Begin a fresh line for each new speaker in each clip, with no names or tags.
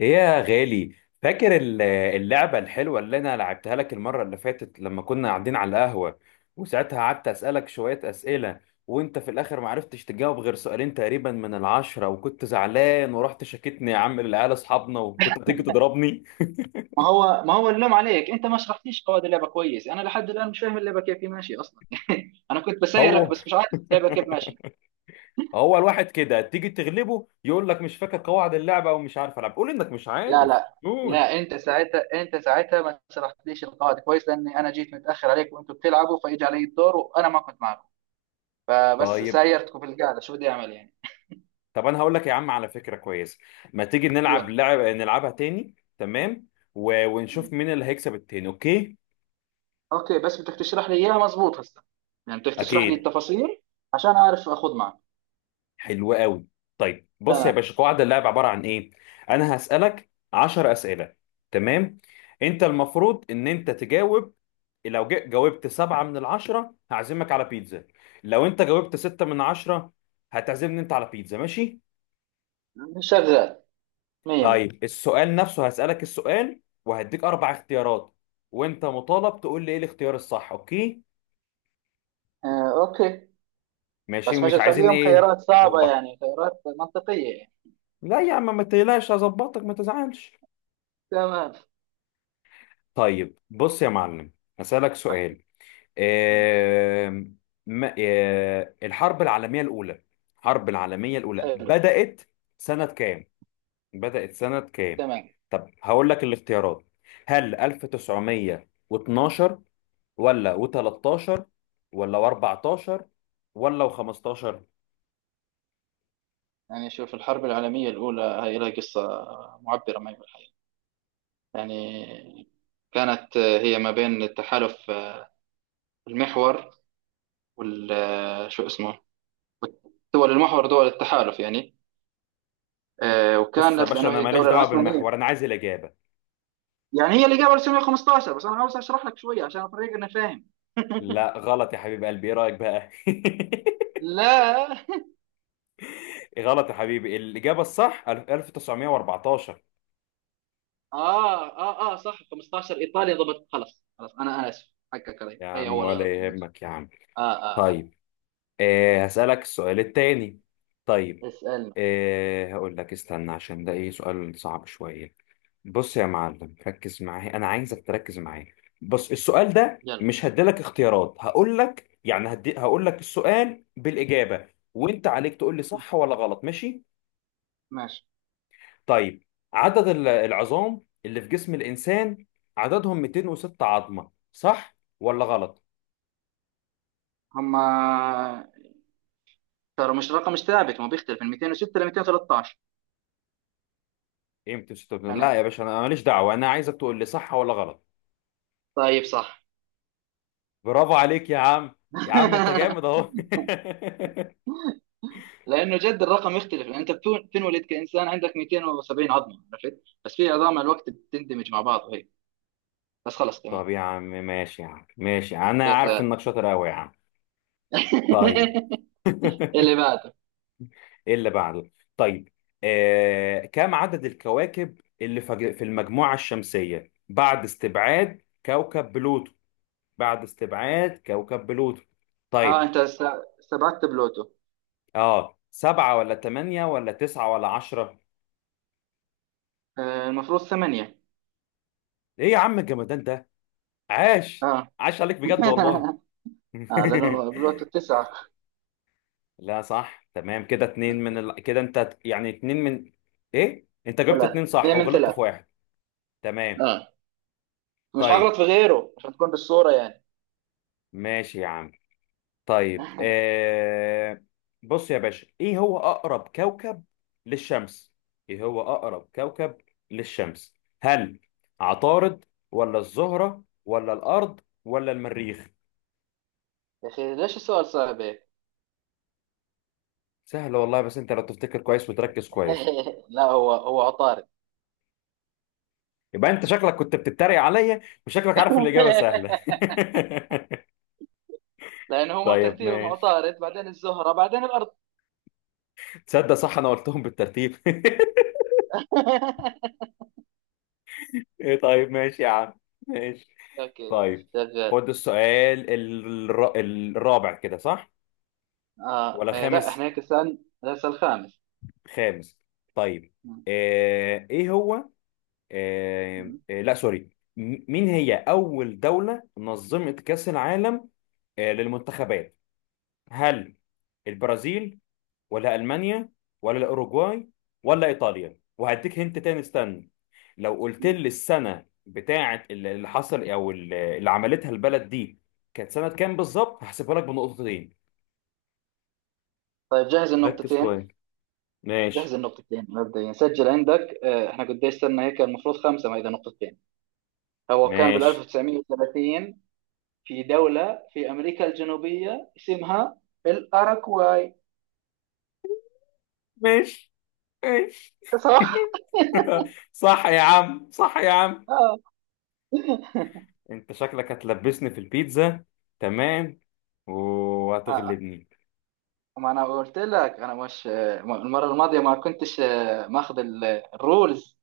ايه يا غالي. فاكر اللعبة الحلوة اللي انا لعبتها لك المرة اللي فاتت لما كنا قاعدين على القهوة، وساعتها قعدت اسألك شوية اسئلة، وانت في الاخر ما عرفتش تجاوب غير سؤالين تقريبا من العشرة، وكنت زعلان ورحت شاكتني يا عم للعيال اصحابنا وكنت هتيجي تضربني.
ما هو اللوم عليك، انت ما شرحتيش قواعد اللعبه كويس. انا لحد الان مش فاهم اللعبه كيف هي ماشيه اصلا. انا كنت بسيرك
هو.
بس مش عارف اللعبه كيف ماشيه.
هو الواحد كده تيجي تغلبه يقول لك مش فاكر قواعد اللعبة ومش عارف العب، قول انك مش
لا،
عارف،
لا،
قول.
لا، انت ساعتها ما شرحتليش القواعد كويس، لاني انا جيت متاخر عليك وانتم بتلعبوا، فاجى علي الدور وانا ما كنت معكم. فبس
طيب،
سايرتكم في القعده، شو بدي اعمل يعني؟
طب انا هقول لك يا عم على فكره كويسه، ما تيجي نلعب
يلا.
نلعبها تاني، تمام؟
م.
ونشوف مين اللي هيكسب التاني، اوكي؟
اوكي، بس بدك تشرح لي اياها مزبوط هسه، يعني بدك تشرح لي
اكيد.
التفاصيل عشان اعرف اخذ معك.
حلو قوي. طيب بص يا
تمام.
باشا، قواعد اللعب عباره عن ايه. انا هسالك 10 اسئله، تمام؟ انت المفروض ان انت تجاوب. لو جاوبت سبعة من العشرة هعزمك على بيتزا، لو انت جاوبت ستة من عشرة هتعزمني انت على بيتزا، ماشي؟
شغال. 100 100.
طيب، السؤال نفسه هسألك السؤال وهديك أربع اختيارات، وأنت مطالب تقول لي إيه الاختيار الصح، أوكي؟
آه، اوكي.
ماشي،
بس مش
ومش عايزين
تخليهم
إيه؟
خيارات صعبة،
لخبطة.
يعني خيارات منطقية يعني.
لا يا عم ما تقلقش، هظبطك ما تزعلش.
تمام.
طيب بص يا معلم، هسألك
أحكي.
سؤال.
مم.
آم، الحرب العالمية الأولى، الحرب العالمية الأولى
حلو.
بدأت سنة كام؟ بدأت سنة كام؟
تمام.
طب هقول لك الاختيارات، هل 1912 ولا و13 ولا و14 ولا و15؟
يعني شوف، الحرب العالمية الأولى هي لها قصة معبرة ما بالحقيقة يعني. كانت هي ما بين التحالف المحور وال شو اسمه، دول المحور دول التحالف يعني،
بص يا
وكانت
باشا
لأنه
انا
هي
ماليش
الدولة
دعوه
العثمانية.
بالمحور، انا عايز الاجابه.
يعني هي اللي قبل 1915، بس أنا عاوز أشرح لك شوية عشان الطريق أنا فاهم.
لا غلط يا حبيب قلبي، ايه رايك بقى؟
لا.
غلط يا حبيبي، الاجابه الصح 1914.
اه، اه، اه، صح، 15، ايطاليا، ضبط. خلاص، خلاص، انا اسف، حقك علي،
يا
هي
عم
اول غلط،
ولا
ماشي.
يهمك يا عم.
اه، اه، اه.
طيب، آه هسألك السؤال التاني. طيب
اسالنا.
آه هقول لك استنى، عشان ده ايه سؤال صعب شوية. بص يا معلم ركز معايا، انا عايزك تركز معايا. بص السؤال ده
يلا.
مش هديلك اختيارات، هقول لك يعني هقول لك السؤال بالإجابة، وانت عليك تقول لي صح ولا غلط، ماشي؟
ماشي.
طيب، عدد العظام اللي في جسم الإنسان عددهم 206 عظمة، صح ولا غلط؟
هم ترى مش رقم، مش ثابت، ما بيختلف من 206 ل 213
ايه 206، لا
يعني.
يا باشا انا، أنا ماليش دعوة، انا عايزك تقول لي صح ولا غلط.
طيب، صح.
برافو عليك يا عم. يا عم انت جامد اهو.
لانه جد الرقم يختلف، لان انت بتنولد كانسان عندك 270 عظمه، عرفت، بس في عظام مع الوقت بتندمج مع بعض وهيك. بس خلص، تمام.
طب يا عم ماشي يا عم، ماشي، انا عارف
شغال.
انك شاطر قوي يا عم. طيب.
اللي بعده.
ايه اللي بعده. طيب، آه، كم عدد الكواكب اللي في المجموعة الشمسية بعد استبعاد كوكب بلوتو؟ بعد استبعاد كوكب بلوتو.
اه،
طيب،
انت سبعت بلوتو.
اه سبعة ولا تمانية ولا تسعة ولا عشرة؟
آه، المفروض ثمانيه.
ايه يا عم الجمدان ده، عاش،
اه.
عاش عليك بجد والله.
اه، لانه بالوقت التسعة.
لا صح، تمام كده اتنين كده انت يعني اتنين من، ايه انت جبت اتنين
ثلاثة،
صح
هي من
وغلطت في
ثلاثة.
واحد. تمام.
اه، مش
طيب
هغلط في غيره عشان تكون بالصورة يعني.
ماشي يا عم. طيب آه... بص يا باشا، ايه هو اقرب كوكب للشمس؟ ايه هو اقرب كوكب للشمس؟ هل عطارد ولا الزهرة ولا الارض ولا المريخ؟
يا اخي، ليش السؤال صعب هيك؟
سهل والله، بس انت لو تفتكر كويس وتركز كويس.
لا، هو هو عطارد.
يبقى انت شكلك كنت بتتريق عليا، وشكلك عارف الاجابة سهلة.
لانه هو
طيب
ترتيبهم
ماشي.
عطارد، بعدين الزهرة، بعدين الارض.
تصدق صح، انا قلتهم بالترتيب. إيه، طيب ماشي يا عم، ماشي.
اوكي، مش
طيب
شغال.
خد السؤال الرابع، كده صح؟
اه،
ولا
إيه، لا،
خامس؟
احنا هيك السؤال الخامس.
خامس. طيب.
م-
آه... ايه هو آه...
م-
آه... لا سوري مين هي اول دولة نظمت كأس العالم، آه، للمنتخبات؟ هل البرازيل ولا المانيا ولا الاوروجواي ولا ايطاليا؟ وهديك هنت تاني، استنى، لو قلت
م.
لي السنه بتاعه اللي حصل او اللي عملتها البلد دي كانت سنه كام بالظبط، هحسبها لك بنقطتين.
طيب جهز
ركز
النقطتين.
كويس.
جهز
ماشي،
النقطتين مبدئيا، سجل عندك. احنا قديش صرنا هيك؟ المفروض خمسة ما اذا نقطتين. هو كان بال
ماشي.
1930 في دولة في أمريكا الجنوبية اسمها الأراكواي.
ماشي ماشي.
صح؟
صح يا عم، صح يا عم.
آه.
انت شكلك هتلبسني في البيتزا، تمام،
آه.
وهتغلبني.
ما أنا قلت لك أنا مش المرة الماضية ما كنتش ماخذ الرولز.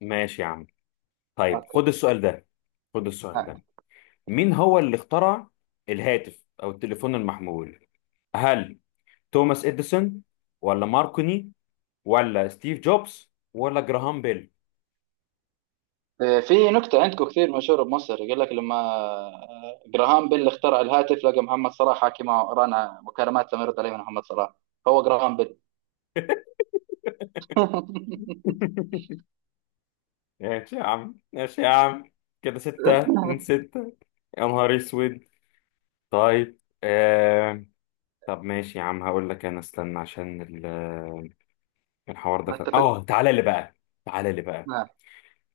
ماشي يا عم. طيب
أوكي.
خد السؤال ده، خد السؤال
هاي.
ده. مين هو اللي اخترع الهاتف او التليفون المحمول؟ هل توماس اديسون ولا ماركوني ولا ستيف جوبز ولا جراهام بيل؟
في نكتة عندكم كثير مشهورة بمصر، يقول لك لما جراهام بيل اخترع الهاتف لقى محمد صلاح حاكي معه، رانا مكالمات لم يرد عليه من محمد صلاح، هو جراهام بيل.
ماشي يا عم ماشي يا عم، كده ستة من ستة، يا نهار اسود. طيب آه... طب ماشي يا عم، هقول لك انا استنى عشان الحوار ده
ما
كان
اتفقنا.
اه، تعالى لي بقى، تعالى لي بقى.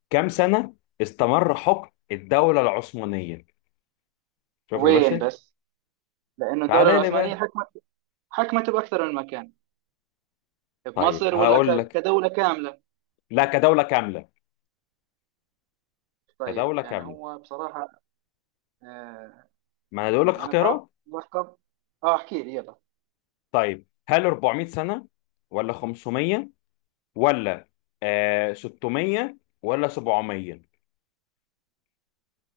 كم سنة استمر حكم الدولة العثمانية؟ شوف يا
وين
باشا،
بس؟ لأنه الدولة
تعالى لي
العثمانية
بقى.
حكمت بأكثر من مكان،
طيب
بمصر ولا
هقول لك،
كدولة كاملة؟
لا كدولة كاملة،
طيب.
كدولة
يعني
كاملة،
هو بصراحة آه،
ما انا بقول لك
يعني أنا بعرف
اختيارات.
بحكم. احكي لي، يلا.
طيب هل 400 سنة ولا 500 ولا آه 600 ولا 700؟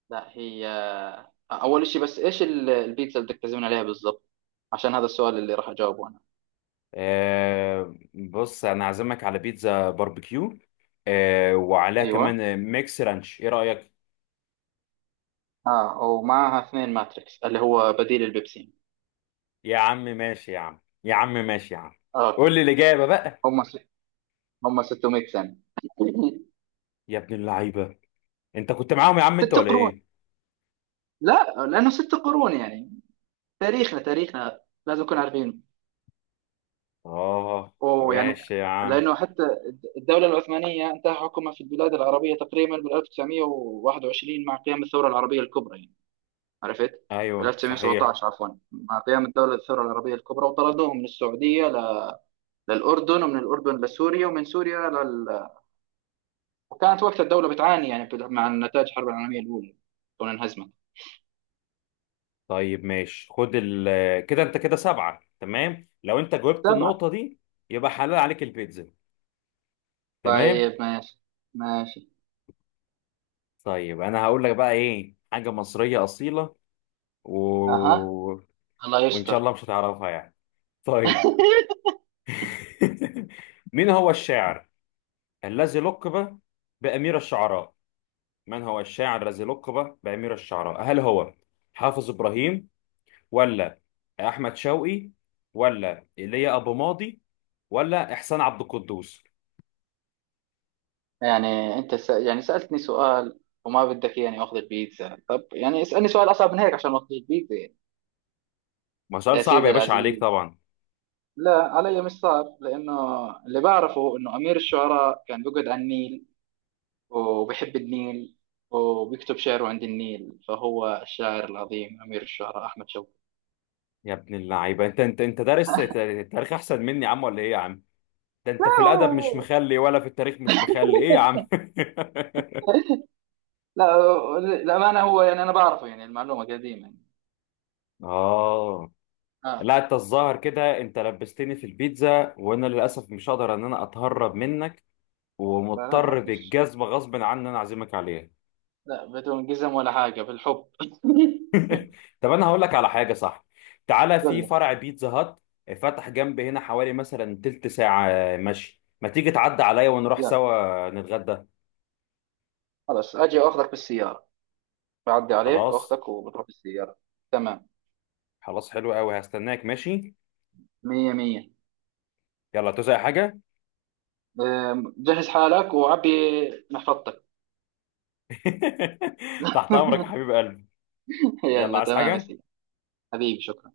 لا، هي أول شيء، بس إيش البيتزا اللي بدك تعزمني عليها بالضبط؟ عشان هذا السؤال اللي راح أجاوبه أنا.
آه بص، انا عازمك على بيتزا باربيكيو، آه وعليها كمان
أيوه.
آه، ميكس رانش، ايه رأيك؟
ومعها اثنين ماتريكس اللي هو بديل البيبسين.
يا عم ماشي يا عم، يا عم ماشي يا عم.
أوكي.
قول لي الإجابة بقى.
هم س... هم 600 سنة.
يا ابن اللعيبة، انت كنت معاهم يا عم انت
ست
ولا
قرون.
ايه؟
لا، لأنه ست قرون يعني، تاريخنا، تاريخنا لازم نكون عارفين،
اه
ويعني
ماشي يا عم.
لأنه حتى الدولة العثمانية انتهى حكمها في البلاد العربية تقريبا بال 1921 مع قيام الثورة العربية الكبرى يعني. عرفت؟ بال
ايوه صحيح.
1917 عفوا، مع قيام الدولة الثورة العربية الكبرى، وطردوهم من السعودية للأردن، ومن الأردن لسوريا، ومن سوريا وكانت وقت الدولة بتعاني يعني مع نتائج الحرب العالمية الأولى، كون انهزمت.
طيب ماشي، خد ال، كده انت كده سبعة تمام لو انت جاوبت
سبعة.
النقطة دي، يبقى حلال عليك البيتزا، تمام.
طيب ماشي. ماشي.
طيب انا هقول لك بقى ايه، حاجة مصرية أصيلة، و...
أها. الله
وان شاء
يستر.
الله مش هتعرفها يعني. طيب. مين هو الشاعر الذي لقب بأمير الشعراء؟ من هو الشاعر الذي لقب بأمير الشعراء؟ هل هو حافظ إبراهيم ولا أحمد شوقي ولا إيليا أبو ماضي ولا إحسان عبد القدوس؟
يعني انت يعني سألتني سؤال، وما بدك يعني اخذ البيتزا؟ طب يعني اسألني سؤال اصعب من هيك عشان ما اخذ البيتزا يعني.
ما سؤال
يا
صعب يا
سيدي
باشا عليك
العزيز،
طبعا.
لا، علي مش صعب، لانه اللي بعرفه انه امير الشعراء كان بيقعد على النيل، وبيحب النيل، وبيكتب شعره عند النيل، فهو الشاعر العظيم امير الشعراء احمد شوقي.
يا ابن اللعيبه، انت انت دارس تاريخ احسن مني يا عم ولا ايه يا عم؟ ده
لا
انت في الادب مش مخلي ولا في التاريخ مش مخلي، ايه يا عم؟
لا، للامانه هو، يعني انا بعرفه، يعني المعلومه قديمه يعني.
اه.
اه.
لا انت الظاهر كده انت لبستني في البيتزا، وانا للاسف مش هقدر ان انا اتهرب منك،
فلا ما
ومضطر
فيش،
بالجزمه غصب عني ان انا اعزمك عليها.
لا بدون قزم ولا حاجه، بالحب.
طب انا هقول لك على حاجه صح، تعالى،
قول
في
لي.
فرع بيتزا هات فتح جنب هنا حوالي مثلا تلت ساعه مشي، ما تيجي تعدي عليا ونروح
يلا.
سوا نتغدى.
خلاص، اجي واخدك بالسياره، بعدي عليك
خلاص،
واخدك وبتروح بالسياره. تمام.
خلاص حلو قوي، هستناك ماشي.
مية مية.
يلا توزع حاجه.
جهز حالك وعبي محفظتك.
تحت امرك يا حبيب قلبي. يلا
يلا،
عايز
تمام يا
حاجه.
سيدي. حبيبي، شكرا.